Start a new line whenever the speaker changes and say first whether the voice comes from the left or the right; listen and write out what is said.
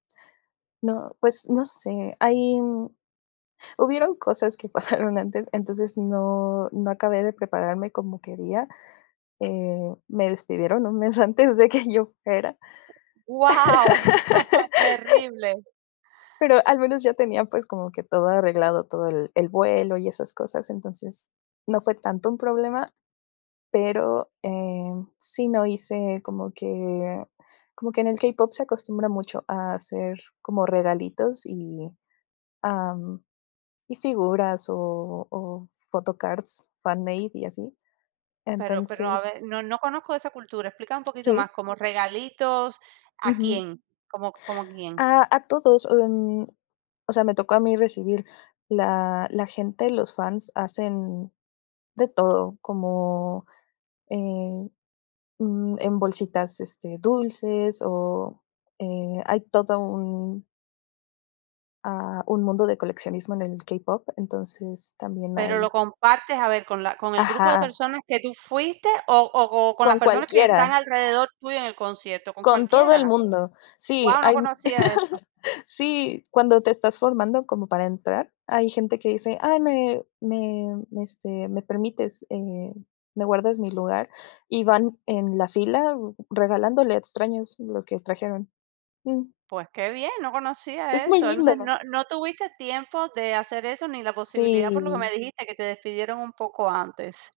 left: No, pues, no sé, hay mm hubieron cosas que pasaron antes, entonces no no acabé de prepararme como quería. Eh, me despidieron un mes antes de que yo fuera.
right: Guau, terrible.
left: Pero al menos yo tenía, pues, como que todo arreglado, todo el el vuelo y esas cosas, entonces no fue tanto un problema pero, eh, sí no hice como que como que en el k-pop se acostumbra mucho a hacer como regalitos y, am, y figuras o o photocards, fanmade y así.
right: Pero pero a ver,
left: Entonces
right: no no conozco de esa cultura, explícame un poquito
left: Sí.
right: más, como regalitos, ¿a
left: Ujú.
right: quién? ¿Cómo cómo a quién?
left: Ah, a todos, mm, o sea, me tocó a mí recibir la la gente, los fans hacen de todo, como, eh, mm, en bolsitas, este, dulces o, eh, hay todo un ah, un mundo de coleccionismo en el k-pop, entonces también
right: Pero
left: hay
right: lo compartes, a ver, con la con el grupo de
left: Ajá.
right: personas que tú fuiste o o co con las
left: Con
right: personas que están
left: cualquiera.
right: alrededor tuyo en el concierto, ¿con
left: Con todo el
right: cualquiera?
left: mundo. Sí,
right: Guau, no
left: hay
right: conocía eso.
left: sí, cuando te estás formando como para entrar, hay gente que dice: "Ay, me me, este, me permites, eh, me guardas mi lugar", y van en la fila regalándole a extraños lo que trajeron. Mm.
right: Pues qué bien, no conocía
left: Es muy
right: eso. Entonces,
left: lindo.
right: no no tuviste tiempo de hacer eso ni la posibilidad, por lo que me
left: Sí.
right: dijiste, que te despidieron un poco antes.